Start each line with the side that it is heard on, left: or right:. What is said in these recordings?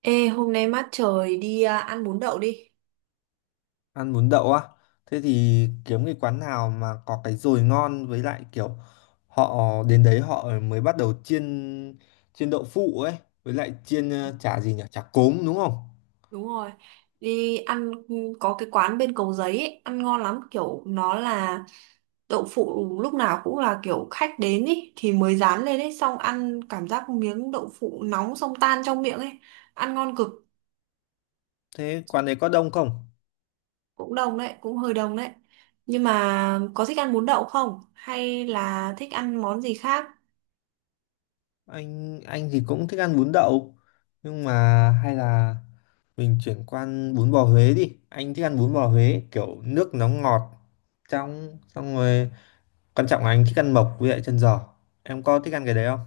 right: Ê, hôm nay mát trời đi à, ăn bún đậu đi.
left: Ăn bún đậu á? Thế thì kiếm cái quán nào mà có cái dồi ngon, với lại kiểu họ đến đấy họ mới bắt đầu chiên chiên đậu phụ ấy, với lại chiên chả gì nhỉ, chả cốm đúng không?
right: Đúng rồi. Đi ăn có cái quán bên Cầu Giấy ấy, ăn ngon lắm, kiểu nó là đậu phụ lúc nào cũng là kiểu khách đến ấy thì mới rán lên ấy, xong ăn cảm giác miếng đậu phụ nóng xong tan trong miệng ấy. Ăn ngon cực,
left: Thế quán đấy có đông không?
right: cũng đồng đấy, cũng hơi đồng đấy. Nhưng mà có thích ăn bún đậu không? Hay là thích ăn món gì khác?
left: Anh thì cũng thích ăn bún đậu, nhưng mà hay là mình chuyển qua ăn bún bò Huế đi. Anh thích ăn bún bò Huế kiểu nước nó ngọt trong. Xong rồi quan trọng là anh thích ăn mộc với lại chân giò. Em có thích ăn cái đấy không?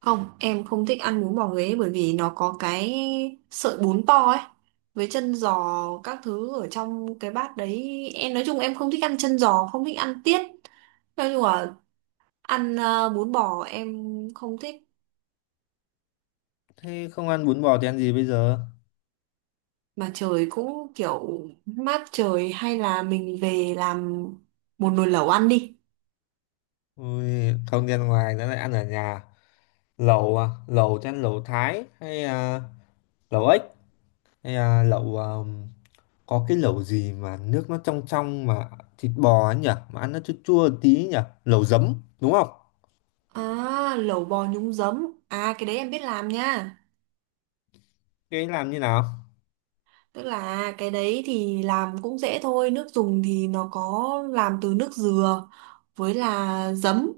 right: Không, em không thích ăn bún bò Huế bởi vì nó có cái sợi bún to ấy với chân giò các thứ ở trong cái bát đấy. Em nói chung em không thích ăn chân giò, không thích ăn tiết. Nói chung là ăn bún bò em không thích
left: Thế không ăn bún bò thì ăn gì bây giờ?
right: mà trời cũng kiểu mát trời hay là mình về làm một nồi lẩu ăn đi.
left: Ui, không đi ăn ngoài nữa lại ăn ở nhà lẩu à? Lẩu chắc lẩu Thái hay à, lẩu ếch hay à, lẩu à, có cái lẩu gì mà nước nó trong trong mà thịt bò ấy nhỉ, mà ăn nó chua chua tí nhỉ, lẩu giấm đúng không?
right: À, lẩu bò nhúng giấm. À cái đấy em biết làm nha.
left: Cái ấy làm như nào?
right: Tức là cái đấy thì làm cũng dễ thôi, nước dùng thì nó có làm từ nước dừa với là giấm,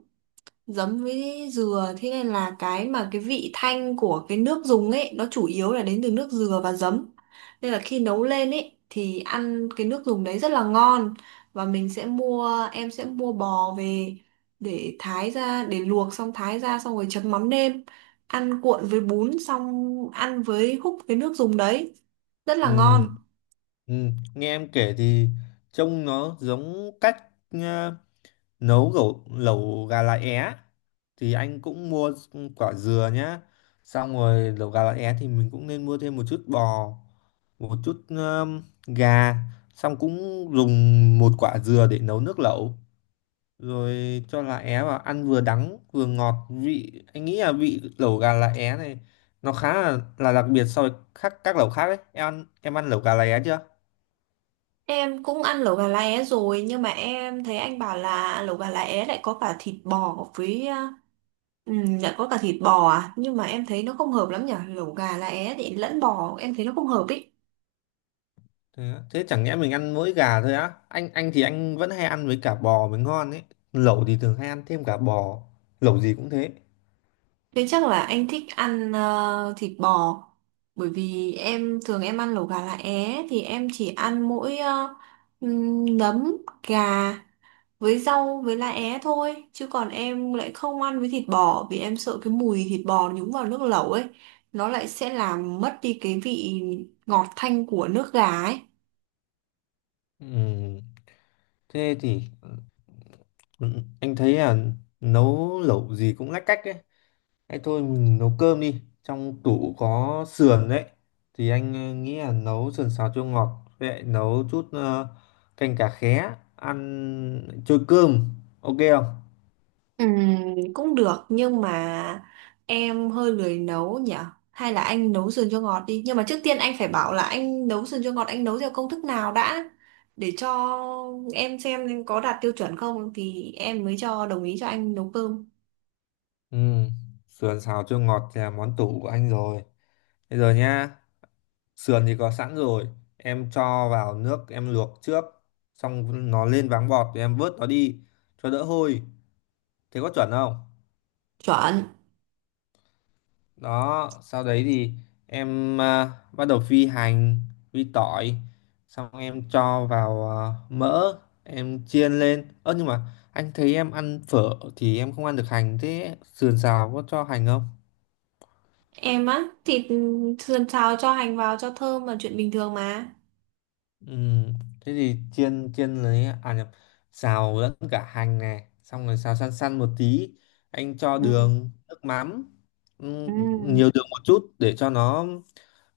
right: giấm với dừa thế nên là cái mà cái vị thanh của cái nước dùng ấy nó chủ yếu là đến từ nước dừa và giấm. Nên là khi nấu lên ấy thì ăn cái nước dùng đấy rất là ngon và mình sẽ mua em sẽ mua bò về để thái ra để luộc xong thái ra xong rồi chấm mắm nêm, ăn cuộn với bún xong ăn với húp cái nước dùng đấy rất là
left: Ừ,
right: ngon.
left: ừ. Nghe em kể thì trông nó giống cách à, nấu lẩu lẩu gà lá é thì anh cũng mua quả dừa nhá. Xong rồi lẩu gà lá é thì mình cũng nên mua thêm một chút bò, một chút gà. Xong cũng dùng một quả dừa để nấu nước lẩu, rồi cho lá é vào, ăn vừa đắng vừa ngọt vị. Anh nghĩ là vị lẩu gà lá é này nó khá là đặc biệt so với các lẩu khác đấy. Em ăn lẩu gà lá é chưa?
right: Em cũng ăn lẩu gà lá é rồi nhưng mà em thấy anh bảo là lẩu gà lá é lại có cả thịt bò với lại có cả thịt bò à nhưng mà em thấy nó không hợp lắm nhở, lẩu gà lá é thì lẫn bò em thấy nó không hợp ý.
left: Thế chẳng nhẽ mình ăn mỗi gà thôi á? Anh vẫn hay ăn với cả bò mới ngon ấy. Lẩu thì thường hay ăn thêm cả bò, lẩu gì cũng thế.
right: Thế chắc là anh thích ăn thịt bò bởi vì em thường em ăn lẩu gà lá é thì em chỉ ăn mỗi nấm gà với rau với lá é thôi, chứ còn em lại không ăn với thịt bò vì em sợ cái mùi thịt bò nhúng vào nước lẩu ấy nó lại sẽ làm mất đi cái vị ngọt thanh của nước gà ấy.
left: Ừm, thế thì ừ, anh thấy là nấu lẩu gì cũng lách cách ấy. Thế thôi mình nấu cơm đi. Trong tủ có sườn đấy. Thì anh nghĩ là nấu sườn xào chua ngọt, với lại nấu chút canh cá khé ăn trôi cơm. Ok không?
right: Cũng được nhưng mà em hơi lười nấu nhỉ, hay là anh nấu sườn cho ngọt đi, nhưng mà trước tiên anh phải bảo là anh nấu sườn cho ngọt anh nấu theo công thức nào đã để cho em xem có đạt tiêu chuẩn không thì em mới cho đồng ý cho anh nấu cơm.
left: Ừ. Sườn xào chua ngọt thì là món tủ của anh rồi. Bây giờ nhá. Sườn thì có sẵn rồi. Em cho vào nước em luộc trước. Xong nó lên váng bọt thì em vớt nó đi, cho đỡ hôi. Thế có chuẩn không?
right: Chuẩn.
left: Đó, sau đấy thì em bắt đầu phi hành, phi tỏi. Xong em cho vào mỡ, em chiên lên. Ơ nhưng mà anh thấy em ăn phở thì em không ăn được hành, thế sườn xào có cho hành không?
right: Em á, thịt sườn xào cho hành vào cho thơm là chuyện bình thường mà.
left: Ừ, thế thì chiên chiên lấy à nhập, xào lẫn cả hành này, xong rồi xào săn săn một tí. Anh cho
right: Ừ.
left: đường nước mắm. ừ.
right: Ừ.
left: Nhiều đường một chút để cho nó,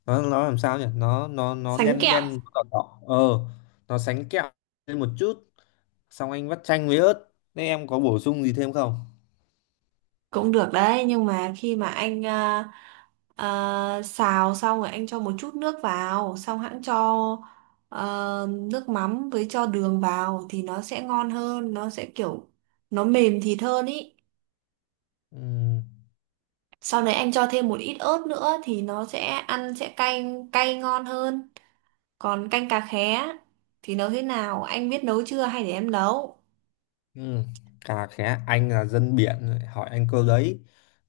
left: nó làm sao nhỉ, nó
right: Sánh
left: đen
right: kẹo.
left: đen đỏ đỏ nó sánh kẹo lên một chút. Xong anh vắt chanh với ớt. Thế em có bổ sung gì thêm không?
right: Cũng được đấy, nhưng mà khi mà anh xào xong rồi anh cho một chút nước vào, xong hãng cho nước mắm với cho đường vào thì nó sẽ ngon hơn, nó sẽ kiểu nó mềm thịt hơn ý.
left: Ừ.
right: Sau đấy anh cho thêm một ít ớt nữa thì nó sẽ ăn sẽ cay cay ngon hơn. Còn canh cà khé thì nấu thế nào? Anh biết nấu chưa hay để em nấu?
left: Ừ. Cà khé anh là dân biển lại hỏi anh câu đấy.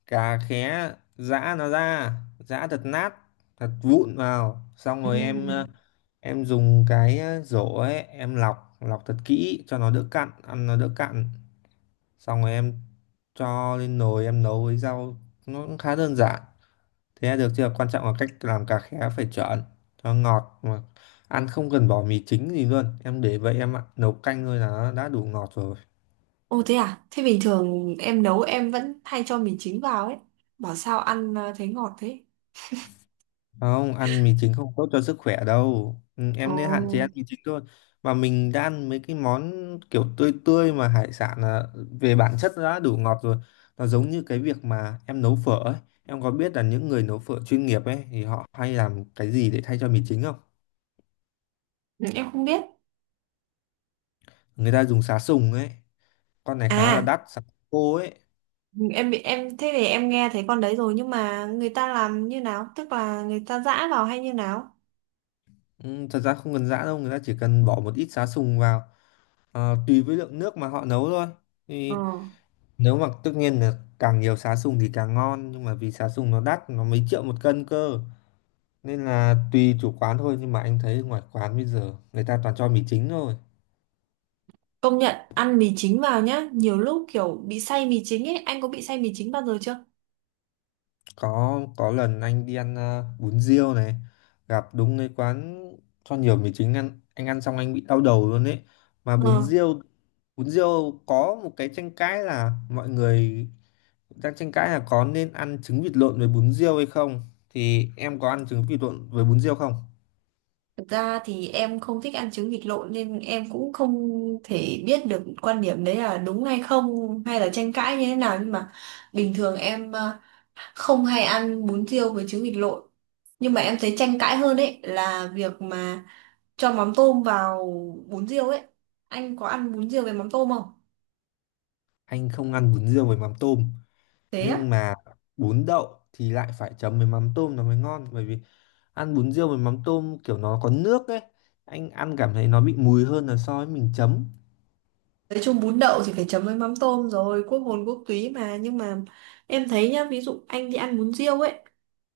left: Cà khé giã nó ra, giã thật nát, thật vụn vào. Xong
right: Ừ.
left: rồi em dùng cái rổ ấy, em lọc lọc thật kỹ cho nó đỡ cặn, ăn nó đỡ cặn. Xong rồi em cho lên nồi em nấu với rau, nó cũng khá đơn giản. Thế là được chưa? Quan trọng là cách làm cà khé phải chuẩn cho ngọt, mà ăn không cần bỏ mì chính gì luôn, em để vậy em ạ. Nấu canh thôi là nó đã đủ ngọt rồi.
right: Ồ thế à? Thế bình thường em nấu em vẫn hay cho mì chính vào ấy. Bảo sao ăn thấy ngọt thế?
left: Không ăn mì chính không tốt cho sức khỏe đâu. Ừ,
right: Ồ,
left: em nên hạn chế ăn mì chính thôi. Mà mình đã ăn mấy cái món kiểu tươi tươi mà hải sản là về bản chất nó đã đủ ngọt rồi. Nó giống như cái việc mà em nấu phở ấy. Em có biết là những người nấu phở chuyên nghiệp ấy thì họ hay làm cái gì để thay cho mì chính không?
right: ừ, em không biết.
left: Người ta dùng sá sùng ấy, con này khá là
right: À,
left: đắt. Sá khô ấy.
right: em bị em thế thì em nghe thấy con đấy rồi nhưng mà người ta làm như nào? Tức là người ta giã vào hay như nào?
left: Ừ, thật ra không cần giã đâu, người ta chỉ cần bỏ một ít sá sùng vào, tùy với lượng nước mà họ nấu thôi.
right: Ờ.
left: Thì nếu mà tất nhiên là càng nhiều sá sùng thì càng ngon, nhưng mà vì sá sùng nó đắt, nó mấy triệu một cân cơ, nên là tùy chủ quán thôi. Nhưng mà anh thấy ngoài quán bây giờ người ta toàn cho mì chính thôi.
right: Công nhận ăn mì chính vào nhá, nhiều lúc kiểu bị say mì chính ấy, anh có bị say mì chính bao giờ chưa?
left: Có lần anh đi ăn bún riêu này, gặp đúng cái quán cho nhiều mì chính, ăn anh ăn xong anh bị đau đầu luôn ấy. Mà bún
right: Ờ.
left: riêu bún riêu có một cái tranh cãi là mọi người đang tranh cãi là có nên ăn trứng vịt lộn với bún riêu hay không. Thì em có ăn trứng vịt lộn với bún riêu không?
right: Thực ra thì em không thích ăn trứng vịt lộn nên em cũng không thể biết được quan điểm đấy là đúng hay không hay là tranh cãi như thế nào, nhưng mà bình thường em không hay ăn bún riêu với trứng vịt lộn, nhưng mà em thấy tranh cãi hơn ấy là việc mà cho mắm tôm vào bún riêu ấy, anh có ăn bún riêu với mắm tôm không?
left: Anh không ăn bún riêu với mắm tôm.
right: Thế á.
left: Nhưng mà bún đậu thì lại phải chấm với mắm tôm nó mới ngon, bởi vì ăn bún riêu với mắm tôm kiểu nó có nước ấy, anh ăn cảm thấy nó bị mùi hơn là so với mình chấm.
right: Nói chung bún đậu thì phải chấm với mắm tôm rồi, quốc hồn quốc túy mà. Nhưng mà em thấy nhá, ví dụ anh đi ăn bún riêu ấy,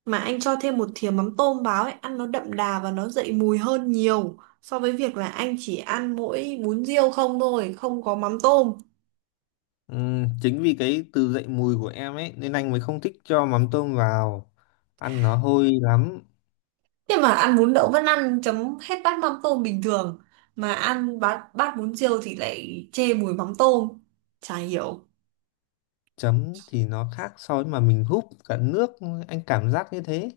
right: mà anh cho thêm một thìa mắm tôm vào ấy, ăn nó đậm đà và nó dậy mùi hơn nhiều so với việc là anh chỉ ăn mỗi bún riêu không thôi, không có mắm tôm.
left: Chính vì cái từ dậy mùi của em ấy nên anh mới không thích cho mắm tôm vào, ăn nó hôi lắm.
right: Nhưng mà ăn bún đậu vẫn ăn chấm hết bát mắm tôm bình thường, mà ăn bát bún riêu thì lại chê mùi mắm tôm. Chả hiểu,
left: Chấm thì nó khác so với mà mình húp cả nước, anh cảm giác như thế.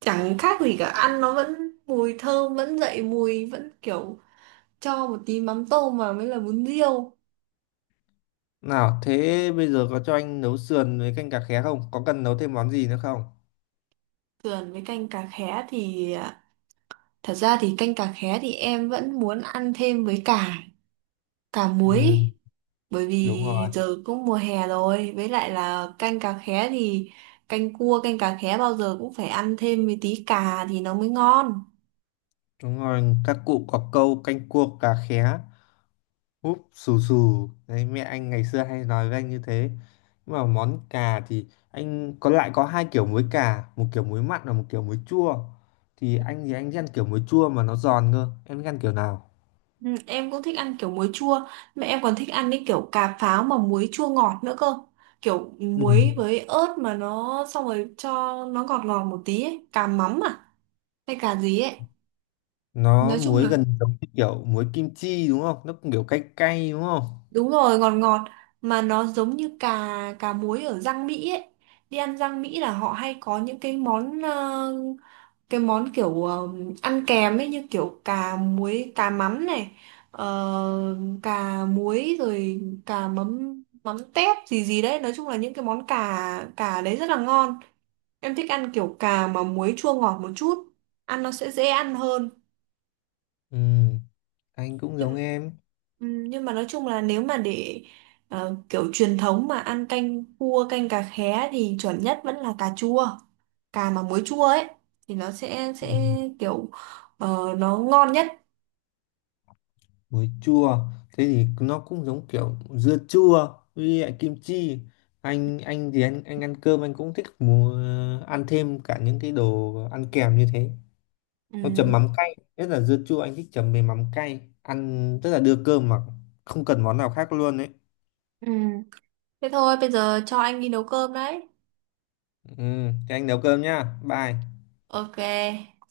right: chẳng khác gì cả, ăn nó vẫn mùi thơm, vẫn dậy mùi, vẫn kiểu cho một tí mắm tôm vào mới là bún riêu.
left: Nào, thế bây giờ có cho anh nấu sườn với canh cà khé không, có cần nấu thêm món gì nữa không?
right: Sườn với canh cà khé thì à, thật ra thì canh cà khé thì em vẫn muốn ăn thêm với cả cả muối
left: Ừm,
right: ý. Bởi
left: đúng
right: vì
left: rồi.
right: giờ cũng mùa hè rồi với lại là canh cà khé thì canh cua canh cà khé bao giờ cũng phải ăn thêm với tí cà thì nó mới ngon.
left: Đúng rồi, các cụ có câu canh cua cá khé, úp xù xù. Đấy, mẹ anh ngày xưa hay nói với anh như thế. Nhưng mà món cà thì anh lại có hai kiểu muối cà, một kiểu muối mặn và một kiểu muối chua. Thì anh thích ăn kiểu muối chua mà nó giòn cơ. Em thích ăn kiểu nào?
right: Ừ, em cũng thích ăn kiểu muối chua, mà em còn thích ăn cái kiểu cà pháo mà muối chua ngọt nữa cơ, kiểu
left: Ừ.
right: muối với ớt mà nó xong rồi cho nó ngọt ngọt một tí ấy. Cà mắm à hay cà gì ấy.
left: Nó
right: Nói chung
left: muối
right: là
left: gần giống như kiểu muối kim chi đúng không? Nó cũng kiểu cay cay đúng không?
right: đúng rồi ngọt ngọt, mà nó giống như cà cà muối ở rang Mỹ ấy, đi ăn rang Mỹ là họ hay có những cái món cái món kiểu ăn kèm ấy, như kiểu cà muối cà mắm này, ờ, cà muối rồi cà mắm mắm tép gì gì đấy, nói chung là những cái món cà cà đấy rất là ngon. Em thích ăn kiểu cà mà muối chua ngọt một chút, ăn nó sẽ dễ ăn hơn.
left: Ừ, anh cũng
right: Nhưng
left: giống em.
right: nhưng mà nói chung là nếu mà để kiểu truyền thống mà ăn canh cua canh cà khé thì chuẩn nhất vẫn là cà chua, cà mà muối chua ấy thì nó sẽ
left: Ừ.
right: sẽ kiểu nó ngon nhất.
left: Muối chua thế thì nó cũng giống kiểu dưa chua với lại kim chi. Anh thì anh ăn cơm, anh cũng thích ăn thêm cả những cái đồ ăn kèm như thế. Nó chấm
right: Ừm,
left: mắm cay, nhất là dưa chua anh thích chấm với mắm cay ăn, tức là đưa cơm mà không cần món nào khác luôn đấy.
right: ừm. Thế thôi bây giờ cho anh đi nấu cơm đấy.
left: Ừ, thế anh nấu cơm nhá. Bye.
right: OK.